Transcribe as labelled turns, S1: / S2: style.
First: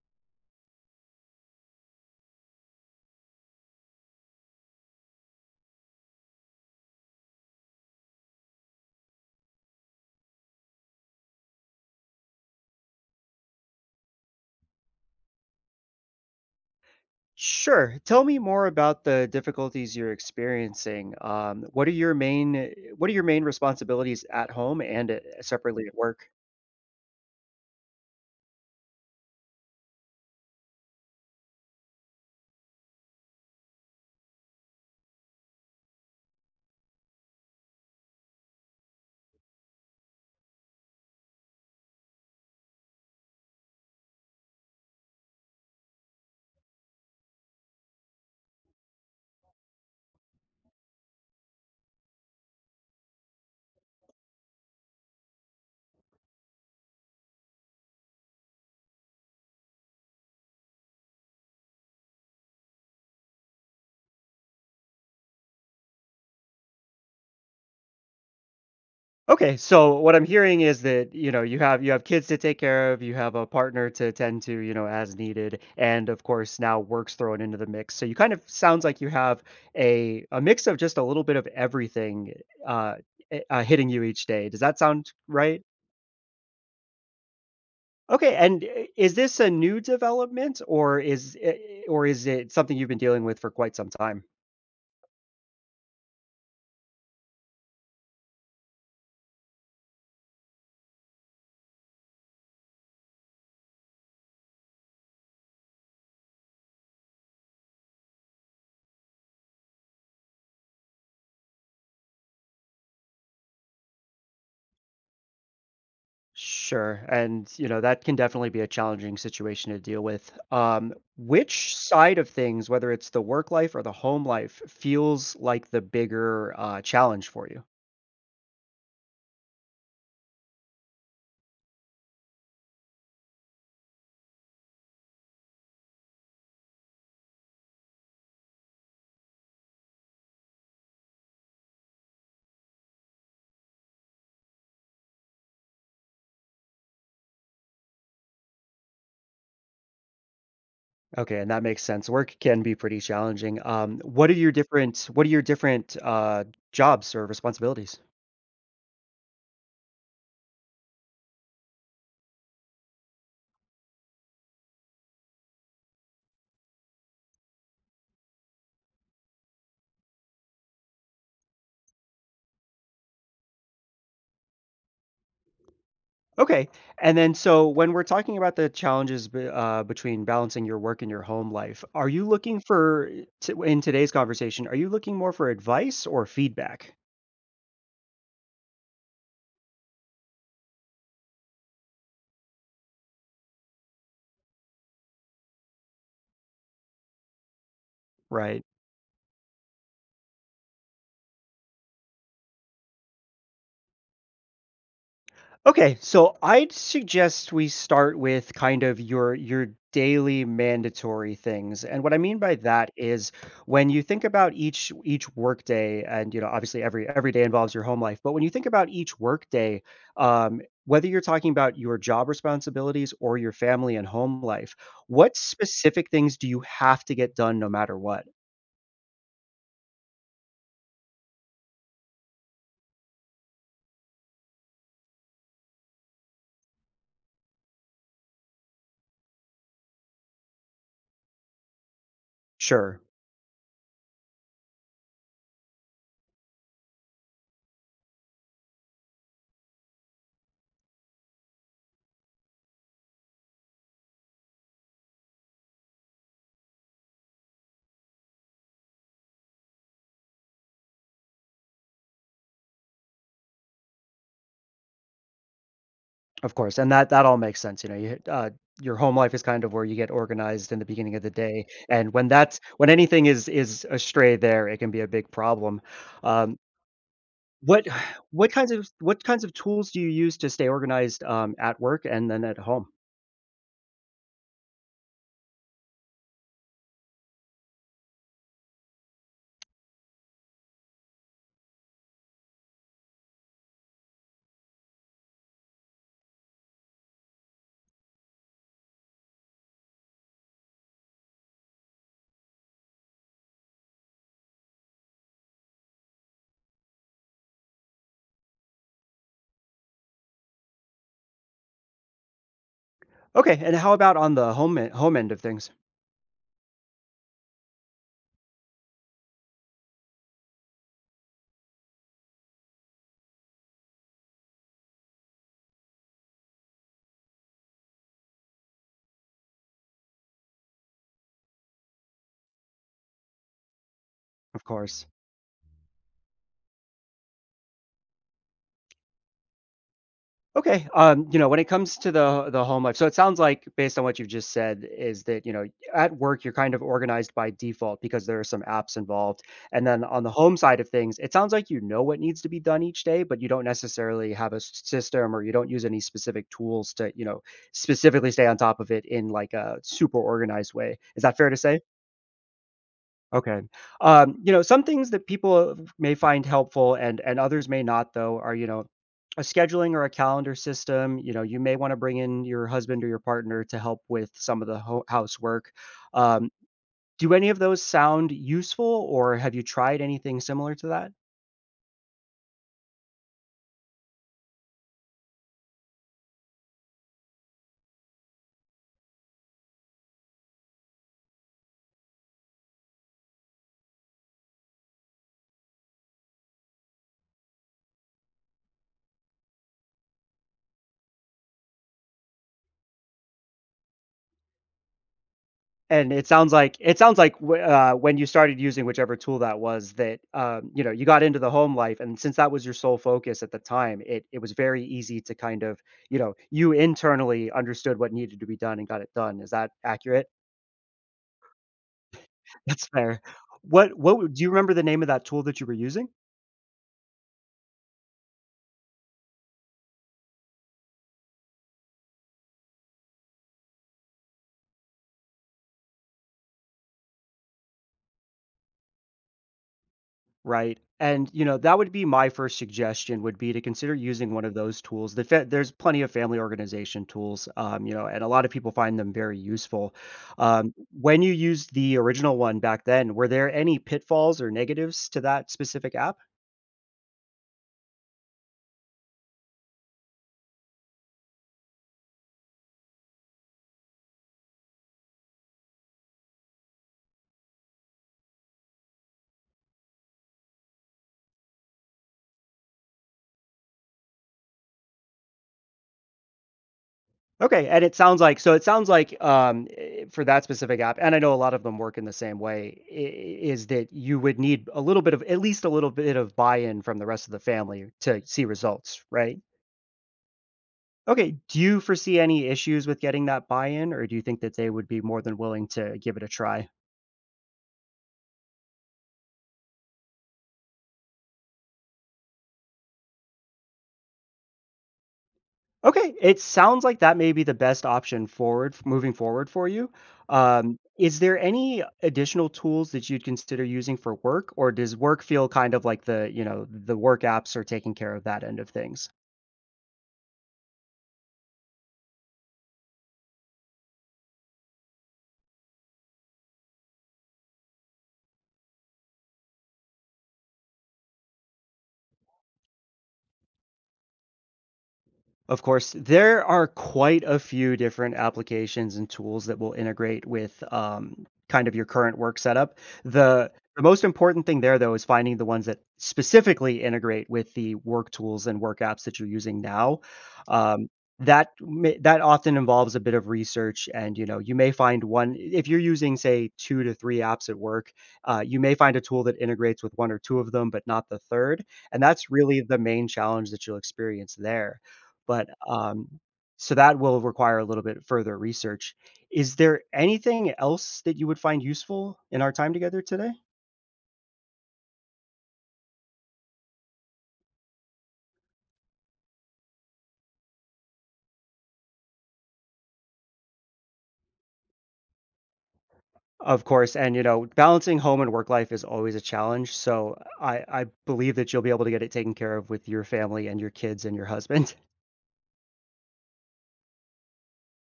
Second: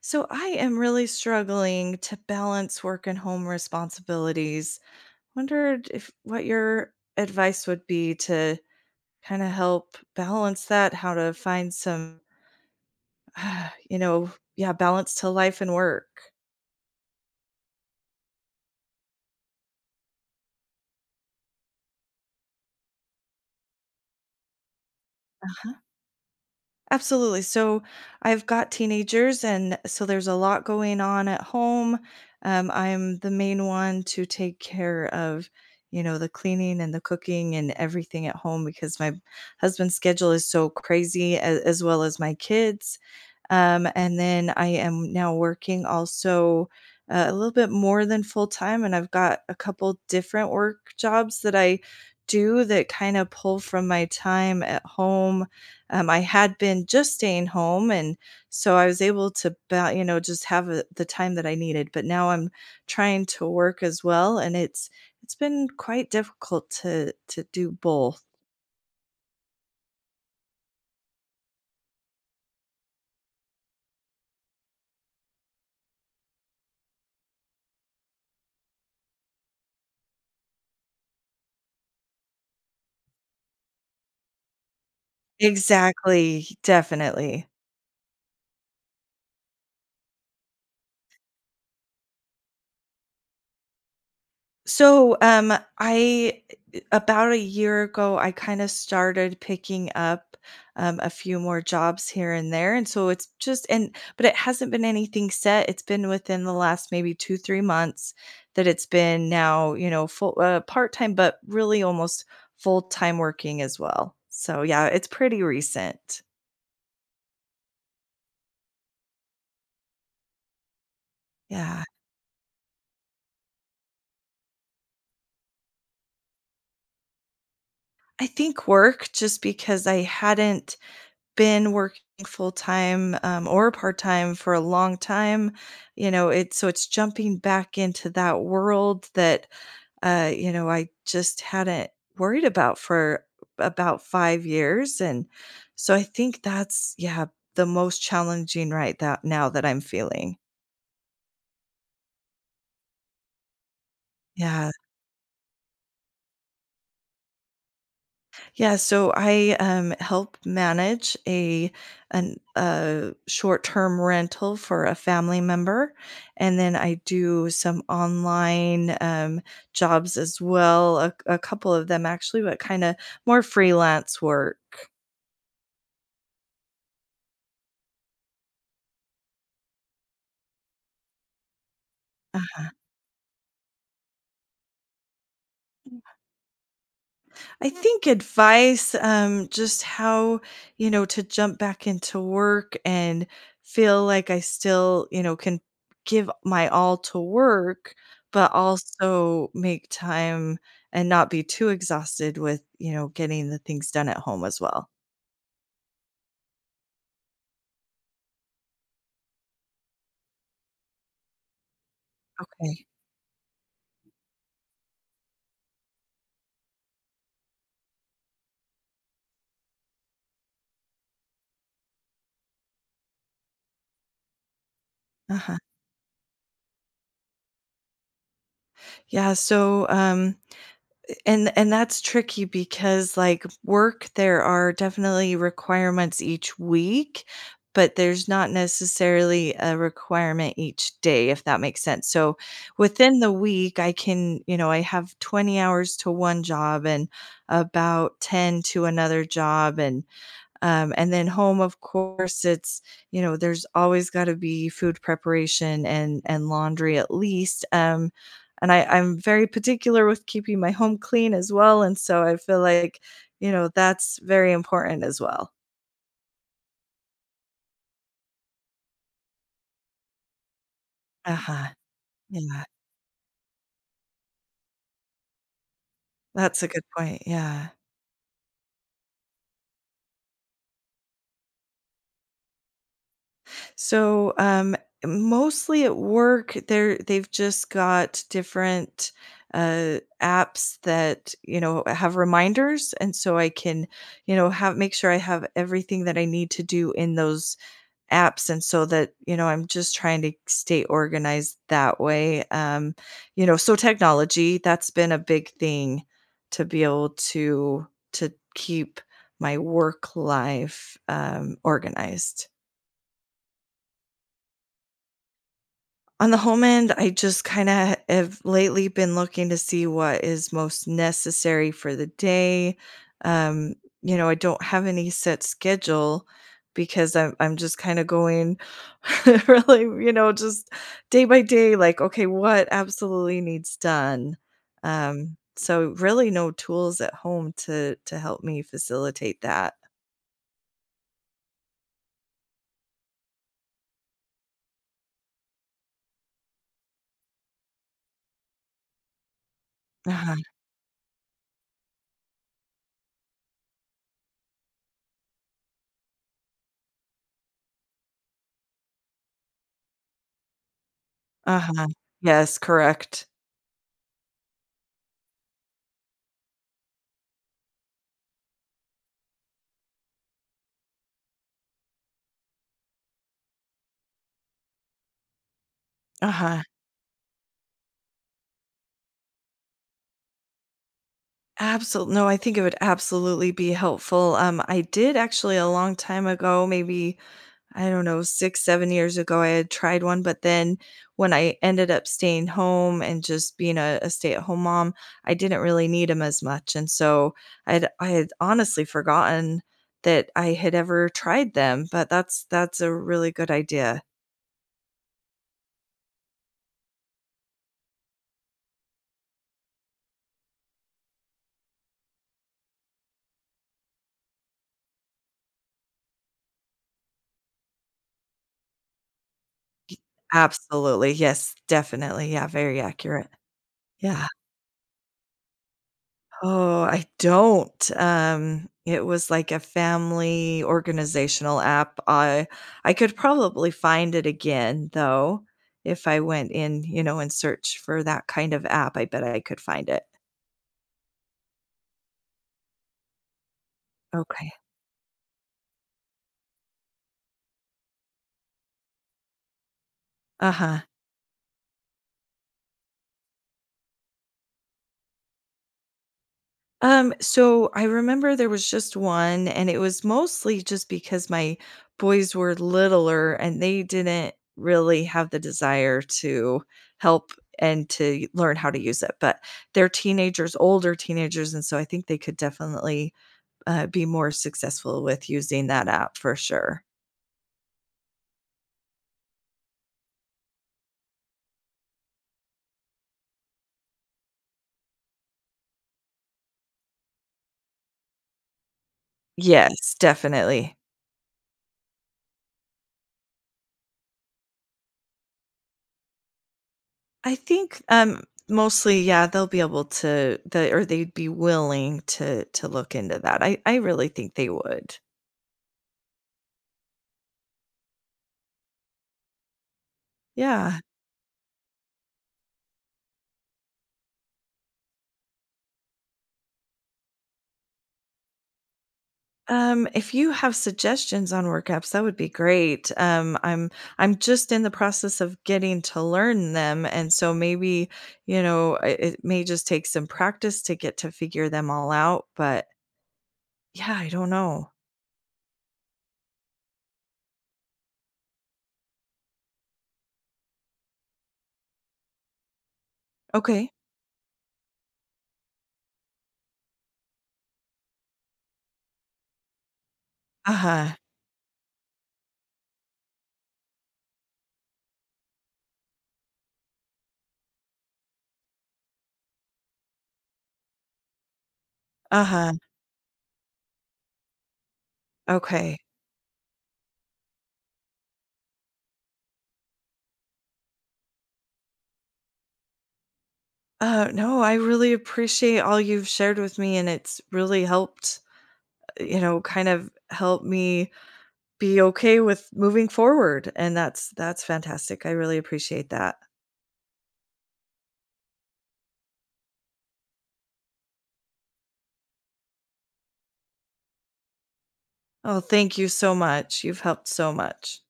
S1: So I am really struggling to balance work and home responsibilities. Wondered if what your advice would be to kind of help balance that, how to find some, you know, yeah, balance to life and work.
S2: Sure. Tell me more about the difficulties you're experiencing. What are your main responsibilities at home and separately at work?
S1: Absolutely. So I've got teenagers, and so there's a lot going on at home. I'm the main one to take care of, you know, the cleaning and the cooking and everything at home because my husband's schedule is so crazy, as well as my kids. And then I am now working also a little bit more than full time, and I've got a couple different work jobs that I do that kind of pull from my time at home. I had been just staying home, and so I was able to, you know, just have the time that I needed. But now I'm trying to work as well, and it's been quite difficult to do both.
S2: Okay, so what I'm hearing is that, you know, you have kids to take care of, you have a partner to tend to, you know, as needed, and of course now work's thrown into the mix. So you kind of sounds like you have a mix of just a little bit of everything eh, uh, hitting you each day. Does that sound right?
S1: Exactly, definitely.
S2: Okay, and I is this a new development or is it something you've been dealing with for quite some time?
S1: So, I about a year ago, I kind of started picking up a few more jobs here and there, and so it's just, and but it hasn't been anything set. It's been within the last maybe 2 3 months that it's been now, you know, full part time, but really almost full time working as well. So yeah, it's pretty recent.
S2: Sure, and, you know, that can definitely be a challenging situation to deal with. Which
S1: Yeah,
S2: side of things, whether it's the work life or the home life, feels like the bigger, challenge for you?
S1: I think work, just because I hadn't been working full time, or part time for a long time, you know, it's, so it's jumping back into that world that, you know, I just hadn't worried about for about 5 years, and so I think that's, yeah, the most challenging right that now that I'm feeling.
S2: Okay, and that makes sense. Work can be pretty challenging. What are your
S1: Yeah.
S2: different jobs or responsibilities?
S1: Yeah, so help manage a short-term rental for a family member, and then I do some online, jobs as well, a couple of them actually, but kinda more freelance work.
S2: Okay. And then, so when we're talking about the challenges between balancing your work and your home life, are you looking for, in today's conversation, are you looking more for advice or feedback?
S1: I think advice, just how, you know, to jump back into work and feel like I still, you know, can give my all to work, but
S2: Right.
S1: also make time and not be too exhausted with, you know, getting the things done at home as well.
S2: Okay, so I'd suggest we start with kind of your daily mandatory things. And what I mean by
S1: Okay.
S2: that is when you think about each workday, and you know, obviously every day involves your home life, but when you think about each workday, um whether you're talking about your job responsibilities or your family and home life, what
S1: Uh-huh.
S2: specific things do you have to get done no matter what?
S1: Yeah. And that's tricky because like work there are definitely requirements each week, but there's not necessarily a requirement each day, if that makes sense. So
S2: Sure.
S1: within the week I can, you know, I have 20 hours to one job and about 10 to another job. And and then home, of course, it's, you know, there's always got to be food preparation and laundry at least. I'm very particular with keeping my home clean as well, and so I feel like, you know, that's very important as well.
S2: Of course, and that all makes sense. You know, you your home life is kind of where you get organized in the beginning of the
S1: Uh
S2: day,
S1: huh.
S2: and when that's
S1: Yeah,
S2: when anything is astray there, it can be a big problem. Um,
S1: that's a good point. Yeah.
S2: what what kinds of tools do you use to stay organized, at work and then at home?
S1: So, um, mostly at work, they've just got different apps that, you know, have reminders, and so I can, you know, have make sure I have everything that I need to do in those apps. And so, that you know, I'm just trying to stay organized that way. You know, so technology, that's been a big thing to be able to keep my work life, organized.
S2: Okay, and how about on the home end of things?
S1: On the home end, I just kinda have lately been looking to see what is most necessary for the day. Um, you know, I don't have any set schedule because I'm just kinda going, really, you know, just day by day, like, okay, what absolutely needs done?
S2: Of course.
S1: So really no tools at home to help me facilitate that.
S2: Okay, you know, when it comes to the home life, so it sounds like, based on what you've just said, is that, you know, at work, you're kind of organized by default because there are some apps involved, and then on the
S1: Uh-huh.
S2: home side of things, it sounds like you know what needs to be done each day, but you don't necessarily have a s system, or you don't use any specific tools to, you know, specifically stay on top of it in, like, a super organized way. Is that fair to say?
S1: Uh-huh. Yes, correct.
S2: Okay. You know, some things that people may find helpful and others may not, though, are, you know, a scheduling or a calendar system. You know, you may want to bring in your husband or your partner to help with some of the housework. Um,
S1: Uh-huh.
S2: do any of those sound useful, or have you tried anything similar to that?
S1: Absolutely. No, I think it would absolutely be helpful. I did actually a long time ago, maybe, I don't know, 6, 7 years ago. I had tried one, but then when I ended up staying home and just being a stay-at-home mom, I didn't really need them as much, and so I had honestly forgotten that I had ever tried them, but that's a really good idea.
S2: And it sounds like, when you started using whichever tool that was, that you know, you got into the home life, and since that was your sole focus at the time, it was very easy to kind of, you know, you internally understood what needed to be done and got it done. Is that accurate?
S1: Absolutely, yes, definitely, yeah, very
S2: That's fair.
S1: accurate.
S2: What what
S1: Yeah.
S2: w- do you remember the name of that tool that you were using?
S1: Oh, I don't. It was like a family organizational app. I could probably find it again though, if I went in, you know, and search for that kind of app. I bet I could find it.
S2: Right, and, you know, that would be my first suggestion, would be to consider using one
S1: Okay.
S2: of those tools. There's plenty of family organization tools, you know, and a lot of people find them very useful. Um,
S1: Uh-huh.
S2: when you used the original one back then, were there any pitfalls or negatives to that specific app?
S1: So I remember there was just one, and it was mostly just because my boys were littler and they didn't really have the desire to help and to learn how to use it. But they're teenagers, older teenagers, and so I think they could definitely, be more successful with using that app for sure.
S2: Okay, and it sounds like, for that specific app, and I know a lot of them work in the same way, I is that you would need a little bit of, at least a little bit of, buy-in from the rest of the family to see results, right?
S1: Yes, definitely.
S2: Okay, do you foresee any issues with getting that buy-in, or do you think that they would be more than willing to give it a try?
S1: I think, mostly, yeah, they'll be able to, the or they'd be willing to look into that. I really think they would.
S2: Okay, it sounds like that may be the best option forward moving forward for you.
S1: Yeah.
S2: Is there any additional tools that you'd consider using for work, or does work feel kind of like, the, you know, the work apps are taking care of that end of things?
S1: If you have suggestions on workouts, that would be great. I'm just in the process of getting to learn them, and so maybe, you know, it may just take some practice to get to figure them all out. But yeah, I don't know.
S2: Of course, there are quite a few different applications and tools that will integrate with, kind of your current work setup. The
S1: Okay.
S2: the most important thing there, though, is finding the ones that specifically integrate with the work tools and work apps that you're using now.
S1: Uh
S2: Um,
S1: huh.
S2: that often involves a bit of research, and, you know, you may find one if you're using, say, 2 to 3 apps at work, you may find a tool that integrates with 1 or 2 of them, but not the 3rd, and
S1: Uh
S2: that's
S1: huh.
S2: really the main challenge that you'll experience there. But,
S1: Okay.
S2: so that will require a little bit further research. Is there anything else that you would find useful in our time together today?
S1: No, I really appreciate all you've shared with me, and it's really helped. You know, kind of help me be okay with moving forward, and that's fantastic. I really appreciate that.
S2: Of course, and, you know, balancing home and work life is always a challenge, so I believe that you'll be able to get it taken care of with your family and your kids and your husband.
S1: Oh, thank you so much. You've helped so much.